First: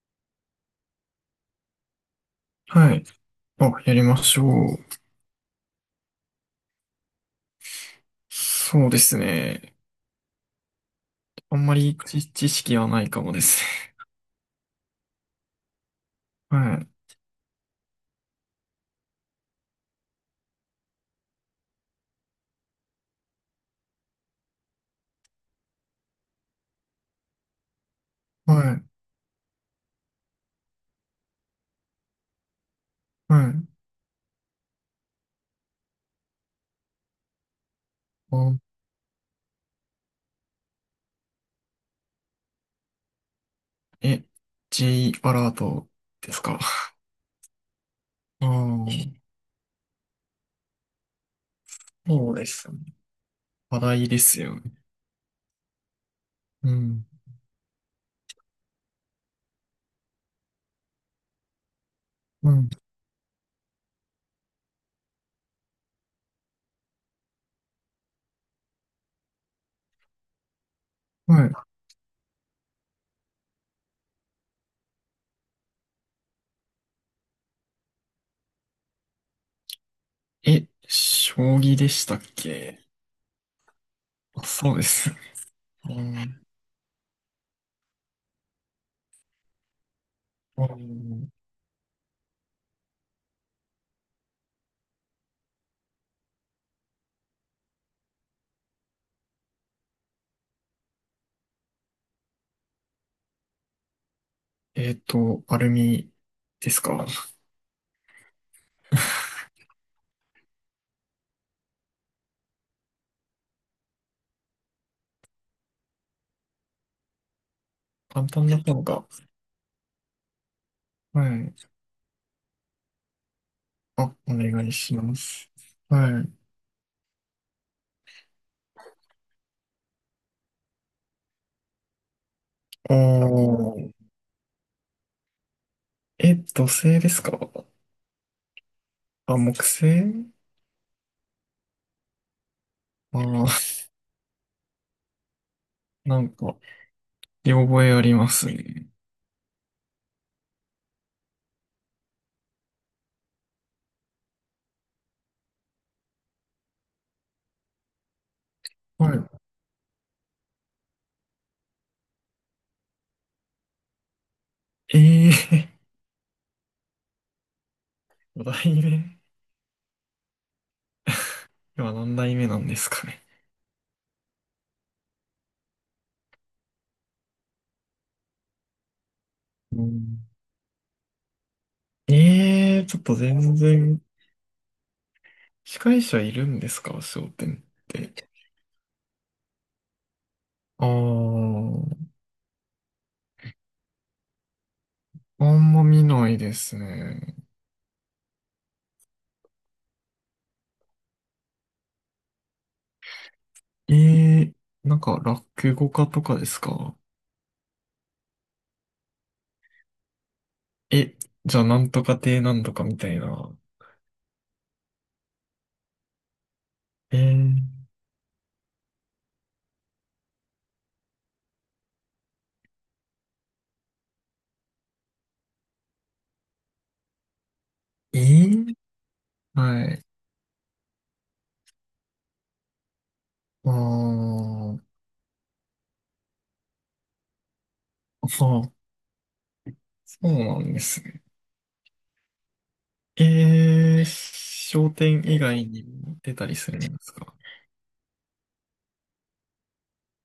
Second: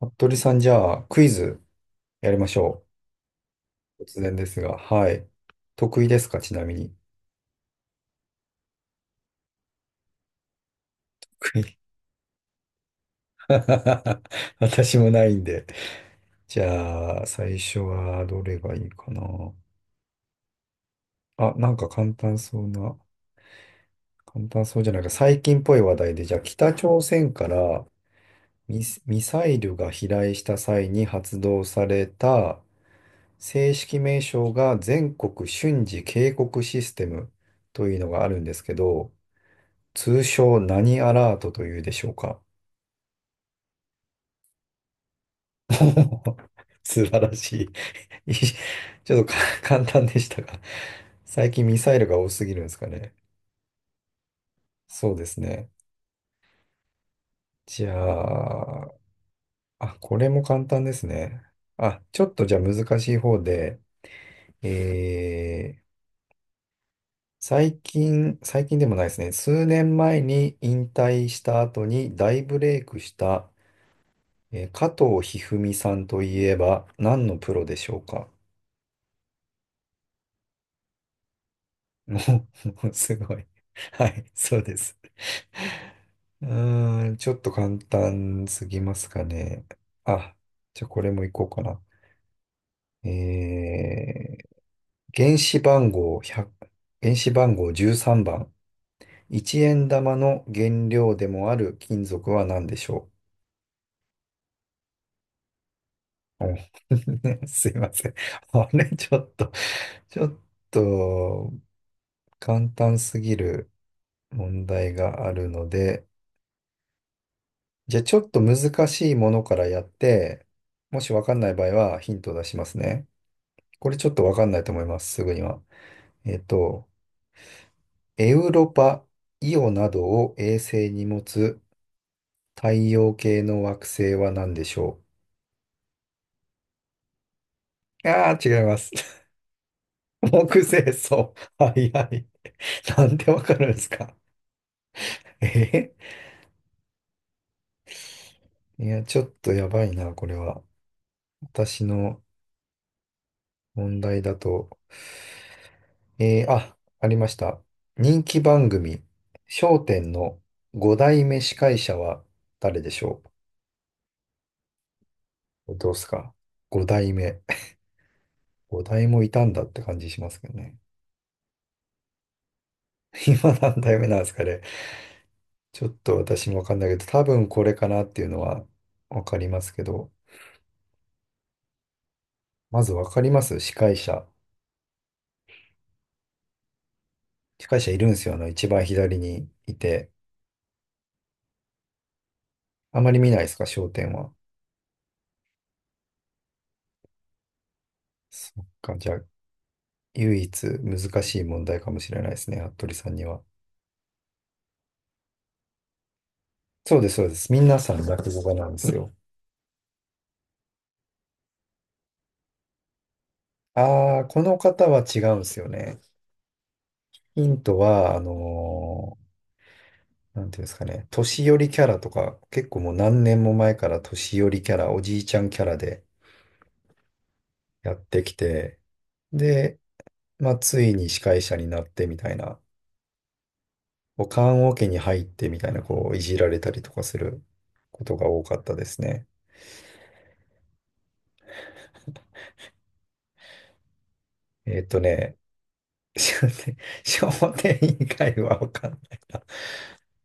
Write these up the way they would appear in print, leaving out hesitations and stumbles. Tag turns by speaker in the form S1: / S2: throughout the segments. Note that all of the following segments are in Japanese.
S1: 服部さん、じゃあ、クイズやりましょ
S2: はい。あ、や
S1: う。
S2: りま
S1: 突然
S2: しょ
S1: ですが、
S2: う。
S1: はい。得意ですか、ちなみに。
S2: そうですね。あ
S1: 得
S2: んま
S1: 意
S2: り知識はないかもです
S1: 私もないんで。
S2: ね。
S1: じ
S2: はい。
S1: ゃあ、最初はどれがいいかな。あ、なんか簡単そうな、簡単そうじゃないか。最近っぽい話題で、じゃあ、北朝鮮から
S2: はい。
S1: ミサイルが飛来した際に発動された
S2: はい。
S1: 正式名称が全国瞬時警告システムというのがあるんで
S2: あ、
S1: すけど、通称何アラートというでしょうか？
S2: え、J アラー トですか。
S1: 素晴らしい。
S2: ああ、
S1: ちょっとか簡単でしたが、最近ミサイルが多
S2: そう
S1: す
S2: で
S1: ぎるんで
S2: す
S1: すか
S2: ね。
S1: ね。
S2: 話題ですよね。
S1: そうですね。
S2: うん。
S1: じゃあ、あ、これも簡単ですね。あ、ちょっと
S2: う
S1: じゃあ
S2: ん。
S1: 難しい方で、えー、最近、最近でもないですね。数年前に引退した
S2: は
S1: 後に大ブレイクした、加藤一二三さんといえば何のプロでしょうか？
S2: い。将棋で した
S1: も
S2: っ
S1: う、
S2: け？
S1: もうすごい。はい、
S2: あ、
S1: そう
S2: そ
S1: で
S2: うで
S1: す。
S2: す。うん。
S1: うーん、ちょっと簡単すぎますかね。あ、
S2: う
S1: じゃあこれも
S2: ん。
S1: いこうかな。えー、原子番号1原子番号13番。1円玉の原料でもある金属は何でしょ
S2: アルミです
S1: う？
S2: か。
S1: お すいません。あれ、ちょっ と、ちょっと簡単すぎる問題があるので、じゃあちょ
S2: 簡
S1: っと
S2: 単
S1: 難
S2: な方が。
S1: しいものからやって、もしわ
S2: は
S1: かんない
S2: い。
S1: 場合はヒントを出しますね。これ
S2: あ、
S1: ちょっとわ
S2: お
S1: かんない
S2: 願
S1: と
S2: い
S1: 思い
S2: し
S1: ます、
S2: ま
S1: すぐに
S2: す。
S1: は。
S2: は
S1: えっ
S2: い。
S1: と、エウロパ、イオなどを衛星に持つ太
S2: あ
S1: 陽系の惑
S2: ー、
S1: 星は何でしょ
S2: 土星ですか？
S1: う？ああー、違います。
S2: あ、木 星。
S1: 木星そう。はいはい。なん
S2: ああ
S1: でわか
S2: ー、
S1: るんですか？え
S2: なんか、見覚えありますね。
S1: いや、ちょっとやばいな、これは。私の問題だと。ありました。人気番組、
S2: はい。
S1: 笑点の5代目司会者は誰でしょ
S2: え
S1: う？
S2: え
S1: どうっすか？ 5 代目。
S2: ー、代
S1: 5代
S2: 目。
S1: もいたんだって感じしますけどね。
S2: 今何代目なんですかね。
S1: 今何代目なんですかね。ちょっと私もわかんないけど、多分これかなっていうのはわかります
S2: う
S1: けど、
S2: ん。ええ
S1: ま
S2: ー、
S1: ず
S2: ちょっ
S1: わ
S2: と
S1: かりま
S2: 全
S1: す司会
S2: 然、
S1: 者。
S2: 司会者いるんですか笑点っ
S1: 司会者いるんです
S2: て？
S1: よ。一番左にいて。
S2: ああ、
S1: あまり見ないですか笑点は？
S2: あんま見ないですね。
S1: そっか。じゃあ、唯一難しい問題かもしれないですね。服部さんには。
S2: ええー、なんか、落語家とかですか？
S1: そうです、そうです。皆さん落語家なんですよ。
S2: え、じゃあ、なんとか亭なんとかみたいな。
S1: ああ、この方は違うんですよね。
S2: え
S1: ヒ
S2: ー、
S1: ントは、なんていうんですかね、年寄りキャラとか、結構もう何年も前から年寄りキャラ、おじいちゃんキャラでやっ
S2: え
S1: てき
S2: ー、
S1: て、で、
S2: はい。
S1: まあ、ついに司会者になってみたいな、
S2: あ
S1: こう棺桶
S2: あ、
S1: に入ってみたいな、こう、いじられたりとかすることが多か
S2: そ
S1: っ
S2: う
S1: たですね。
S2: そうなんですね。商店
S1: ね、
S2: 以外にも 出
S1: 商
S2: たりす
S1: 店、
S2: るんですか？
S1: 商店以外はわかんないな。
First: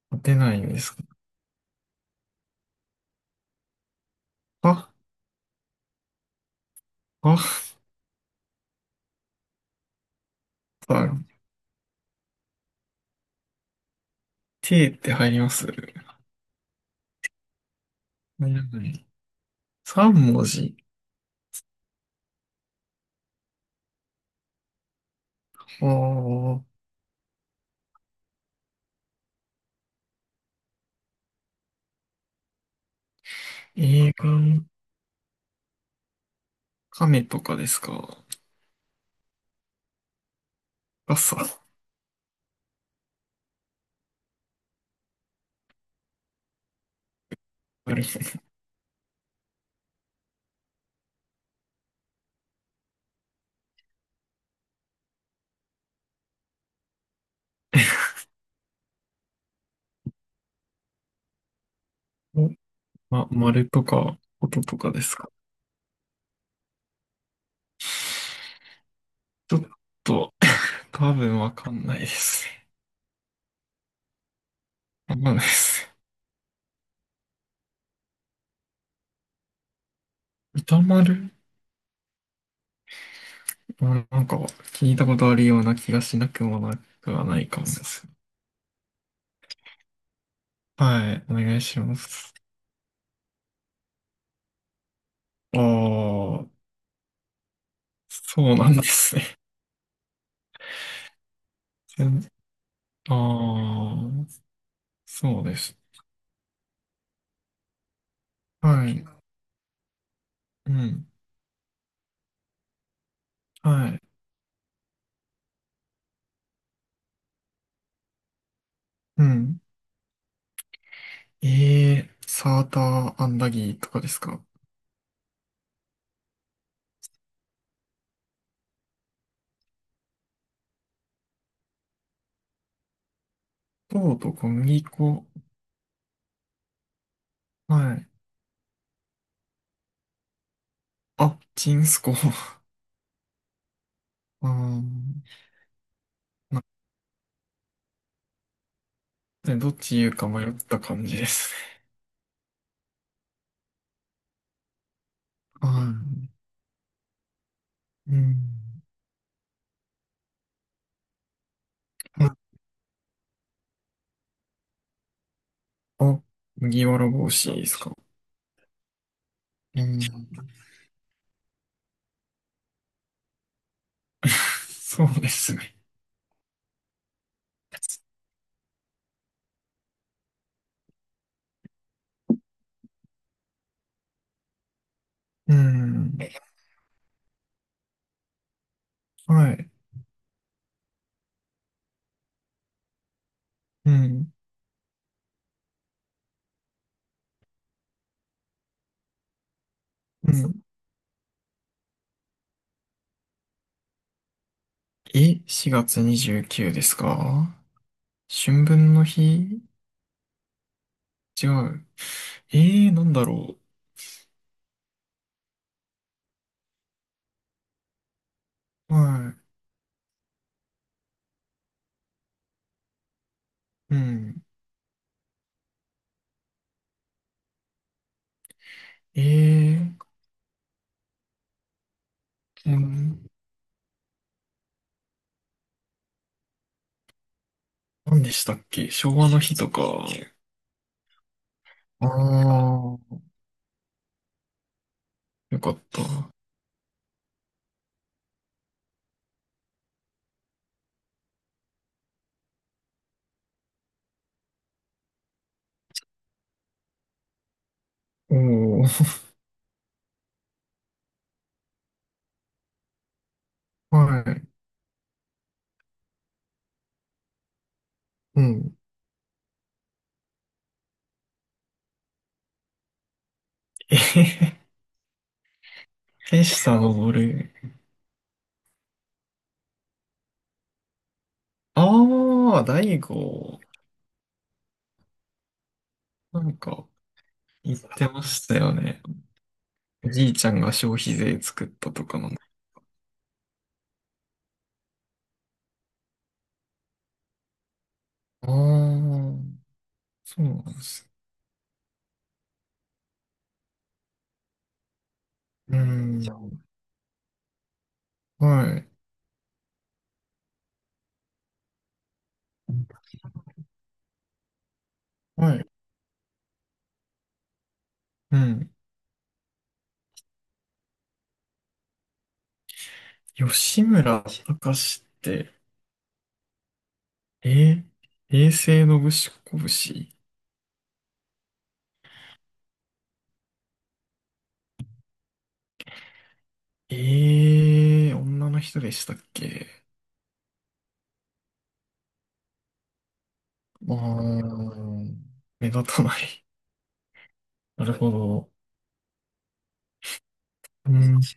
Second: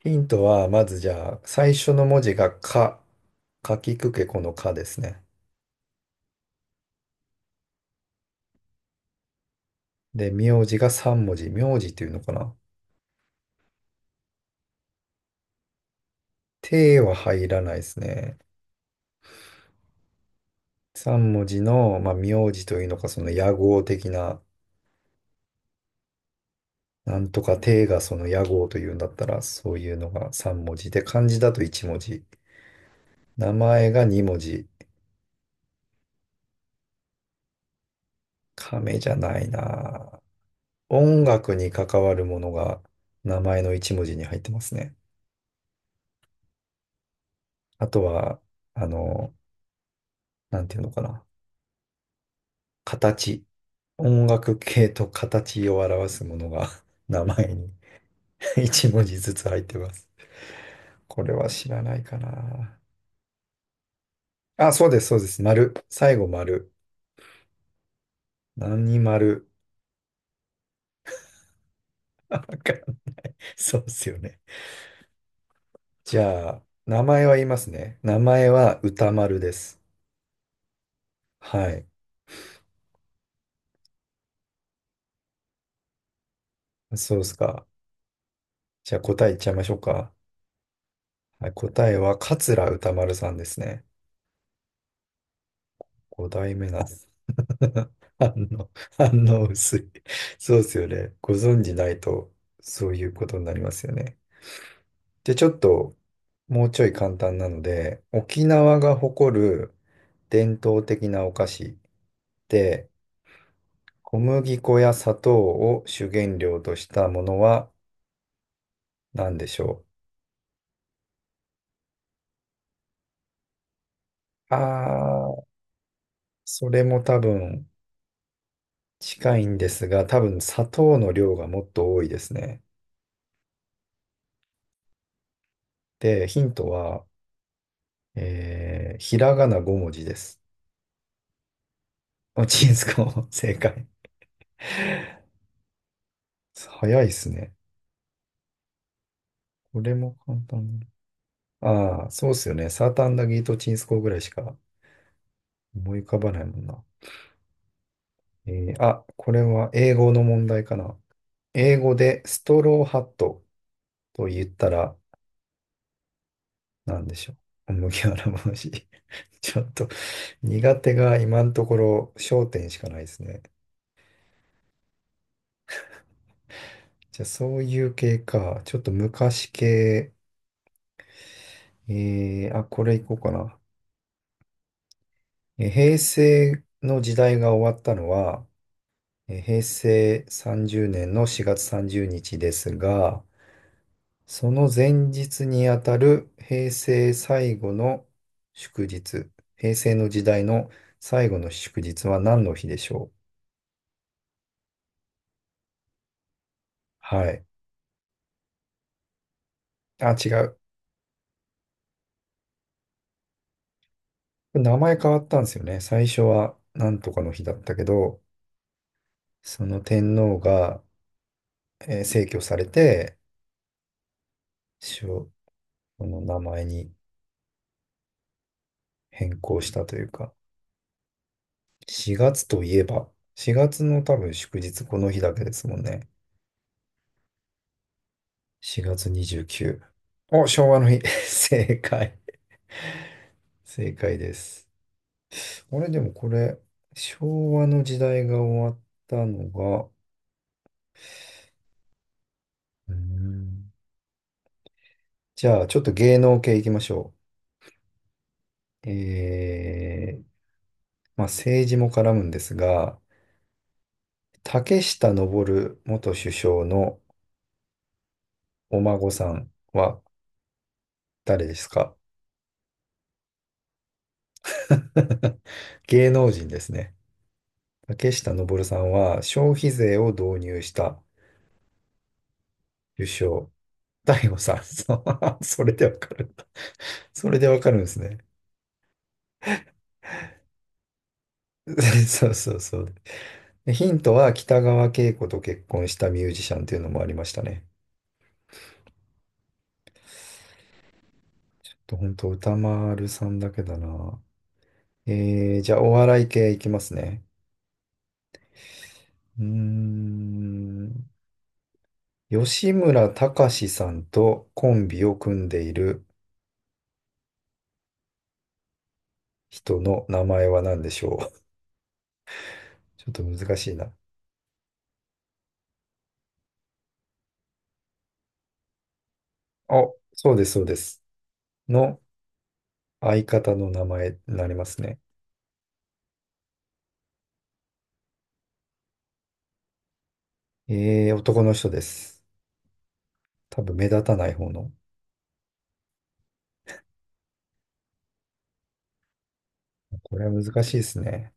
S1: ヒン
S2: 出
S1: ト
S2: ない
S1: は、
S2: んで
S1: ま
S2: す
S1: ずじゃあ、最初の文字がか、かきくけこの
S2: か？
S1: かで
S2: あ、
S1: すね。
S2: あ、
S1: で、名字が
S2: さ
S1: 三
S2: ん、
S1: 文字。名字っていうのかな？
S2: T って入ります？入
S1: ては入らないですね。
S2: らない。3文字。
S1: 三文字の、まあ、名字というのか、その野号的な、
S2: ああ、
S1: なんとかてがその野号というんだったら、そういうのが三文字で、漢字だと一文字。名前が
S2: 映
S1: 二文字。
S2: 画、亀とかですか？
S1: 亀じゃないな。音楽
S2: 傘。
S1: に関わるものが名前の一文字に入ってますね。あ
S2: な
S1: と
S2: る
S1: は、あの、なんていうのかな。形。音楽系と形を表すものが 名前に 一文字ずつ入ってます。これは知らないか
S2: ほど。
S1: な。
S2: ま、丸とか、音
S1: あ、
S2: と
S1: そう
S2: かで
S1: です、
S2: す
S1: そうで
S2: か？
S1: す。丸。最後丸。
S2: ち
S1: 何丸。
S2: ょっと、多分わかんないで
S1: わ
S2: す
S1: かんない。そうですよね。
S2: ね。わかんないです。
S1: じゃあ、名前は言いますね。名前は歌丸です。
S2: 歌丸。
S1: はい。
S2: まあなんか、聞いたことあるような気がしなくもなく
S1: そうで
S2: は
S1: す
S2: ないかも
S1: か。
S2: です。
S1: じゃあ答え言っちゃいましょうか。
S2: はい、お
S1: はい、
S2: 願いし
S1: 答
S2: ま
S1: えは
S2: す。
S1: 桂歌丸さんですね。
S2: あ
S1: 5
S2: あ、
S1: 代目なんです。反
S2: そうな
S1: 応、
S2: んで す
S1: 反
S2: ね。
S1: 応薄い。そうですよね。ご存じない
S2: 全
S1: と、そういう
S2: あ
S1: ことになりますよね。
S2: あ、
S1: で、
S2: そ
S1: ち
S2: う
S1: ょ
S2: で
S1: っ
S2: す。
S1: と、もうちょい簡単なので、沖縄
S2: は
S1: が
S2: い。
S1: 誇る伝
S2: う
S1: 統
S2: ん。
S1: 的なお菓子で、
S2: はい。
S1: 小麦粉や砂糖を主原料としたものは
S2: う
S1: 何でし
S2: ん。
S1: ょ
S2: ええー、サーターアンダギーとかですか？
S1: う？それも多分近いんですが、多分砂糖の量がもっと多いですね。
S2: 糖と小麦粉。
S1: で、ヒントは、
S2: はい。
S1: ひらがな5文字です。
S2: あ、チンスコ。
S1: あ、
S2: あ
S1: チンスコ、正解。
S2: あ。な
S1: 早いっすね。
S2: でどっ
S1: これ
S2: ち言う
S1: も
S2: か
S1: 簡
S2: 迷った
S1: 単
S2: 感じです
S1: な。ああ、そうっすよね。サーターアンダギーとチンスコーぐらいしか
S2: ね。
S1: 思
S2: は
S1: い浮かばないもんな。
S2: い。うん。
S1: これは英語の問題かな。英語でストローハットと言ったら
S2: あ、麦わ
S1: 何
S2: ら
S1: でし
S2: 帽
S1: ょ
S2: 子で
S1: う。
S2: すか？
S1: 麦わら帽子。ちょっ
S2: う
S1: と
S2: ん
S1: 苦手が今のところ焦点しかないですね。
S2: そうですね。
S1: じゃあそういう系か。ちょっと昔系。あ、これいこうかな。
S2: う
S1: 平
S2: ん。
S1: 成の時代が終わったのは、
S2: は
S1: 平
S2: い。
S1: 成30年の4月30日ですが、
S2: うん。
S1: その前日にあたる平成最後の祝日、平成の時
S2: う
S1: 代
S2: ん。
S1: の最後の祝日は何の日でしょう？
S2: 4月29です
S1: はい。
S2: か？春分の日。
S1: あ、違う。
S2: 違う。なんだろ
S1: 名前変わったんですよね。最初は何とかの日だったけど、
S2: う。は
S1: その天皇が、逝去されて、
S2: い。うん。
S1: しょこの名前に。変更したとい
S2: え
S1: うか、4月とい
S2: う
S1: えば、
S2: ん。
S1: 4月の多分祝日この日だけですもんね。
S2: 何でしたっけ、
S1: 4月
S2: 昭和の日と
S1: 29。
S2: か。
S1: お、昭和の日。正
S2: あ
S1: 解。
S2: あ、
S1: 正解です。
S2: よかっ
S1: 俺で
S2: た。
S1: もこれ、昭和の時代が終わったのが、うーんじゃあちょっと芸能系いきましょ
S2: お
S1: う。
S2: ー、
S1: まあ政治も絡むんですが、
S2: はい。
S1: 竹下登元首相の
S2: うん。
S1: お孫さんは誰ですか？
S2: えへへ、
S1: 芸能
S2: ペ
S1: 人
S2: シ
S1: です
S2: さんの
S1: ね。
S2: ボール。
S1: 竹下登さんは消費税を導入した
S2: ああ、大
S1: 首相。
S2: 悟。
S1: 大悟さん、そう それでわかるん
S2: な
S1: だ。
S2: んか、
S1: それでわか
S2: 言
S1: る
S2: っ
S1: んです
S2: て
S1: ね。
S2: ましたよね。おじいちゃんが消費税作ったと か
S1: そ
S2: な
S1: う
S2: の。
S1: そうそう。でヒントは北川景子と結婚したミュージシャンっていうのもありましたね。
S2: ああ、そうなんです。
S1: ちょっと本当歌丸さんだけだな。じゃ
S2: う
S1: あお笑
S2: ん。
S1: い系いきますね。
S2: はい。
S1: うーん。吉村崇さんとコンビを組ん
S2: は
S1: で
S2: い。
S1: いる
S2: うん。
S1: 人の名前は何でしょう？ちょっと難しい
S2: 吉
S1: な。
S2: 村隆って、えー、平成のぶしこぶ
S1: あ、
S2: し。
S1: そうです、そうです。の相方の名前になりますね。
S2: ええー、女の人でしたっけ？
S1: 男の人です。多分目
S2: あ
S1: 立たない方
S2: あ、
S1: の。
S2: 目立たない。なるほど。
S1: これは難しいで
S2: う
S1: す
S2: ん。
S1: ね。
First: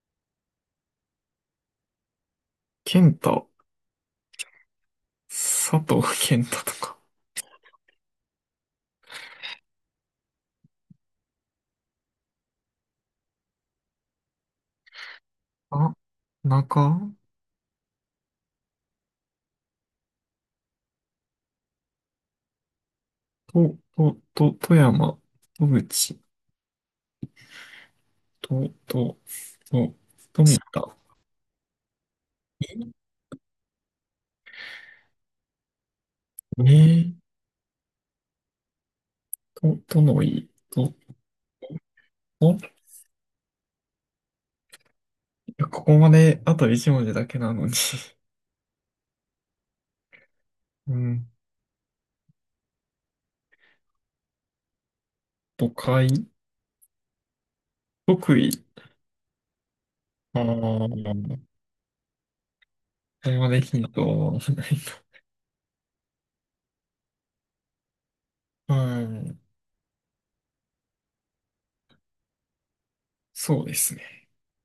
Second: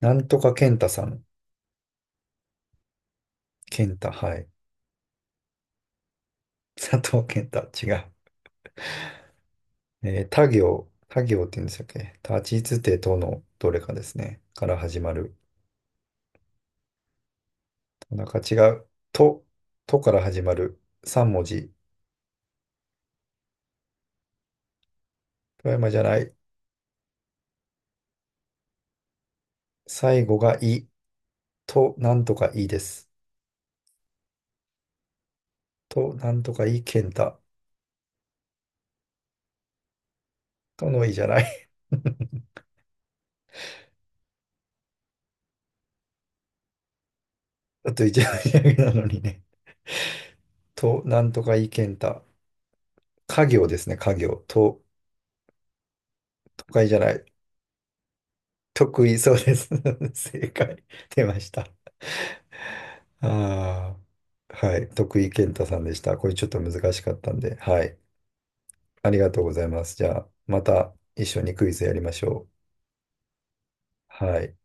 S1: なんとか健太さん。
S2: 健太、
S1: 健太、はい。
S2: 佐藤健太とか。
S1: 佐藤健太、違う。他行、他行って言うんでしたっけ？立ちつてとのどれかですね。から始まる。
S2: あ、中、
S1: なんか違う。と、とから始まる。3文字。
S2: と、と、と、富山、戸
S1: 富山じゃな
S2: 口、
S1: い。
S2: と、と、と、
S1: 最後
S2: と
S1: が
S2: み
S1: い。
S2: た。
S1: と、なんとかいいです。と、なんとか
S2: ね
S1: いい健
S2: え、
S1: 太。
S2: と、とのい、
S1: と
S2: と、
S1: のいじゃない。
S2: と、いや、ここまであと一文字だけなのに。
S1: だとい じゃないだけなのにね。
S2: う
S1: と、な
S2: ん、
S1: んとかいけんた。家業ですね、家業。と、
S2: 都会、
S1: 都会じゃない。
S2: 得意。
S1: 得意そうです。
S2: ああ、
S1: 正解。出ま
S2: こ
S1: した。
S2: れまでヒン
S1: あ
S2: トはない
S1: あ、はい。
S2: と。
S1: 徳井健太さんでした。これちょっと難しかったんで。はい。ありがと
S2: う
S1: うございます。じゃあ、また一緒にクイズやりましょう。
S2: そうですね。
S1: はい。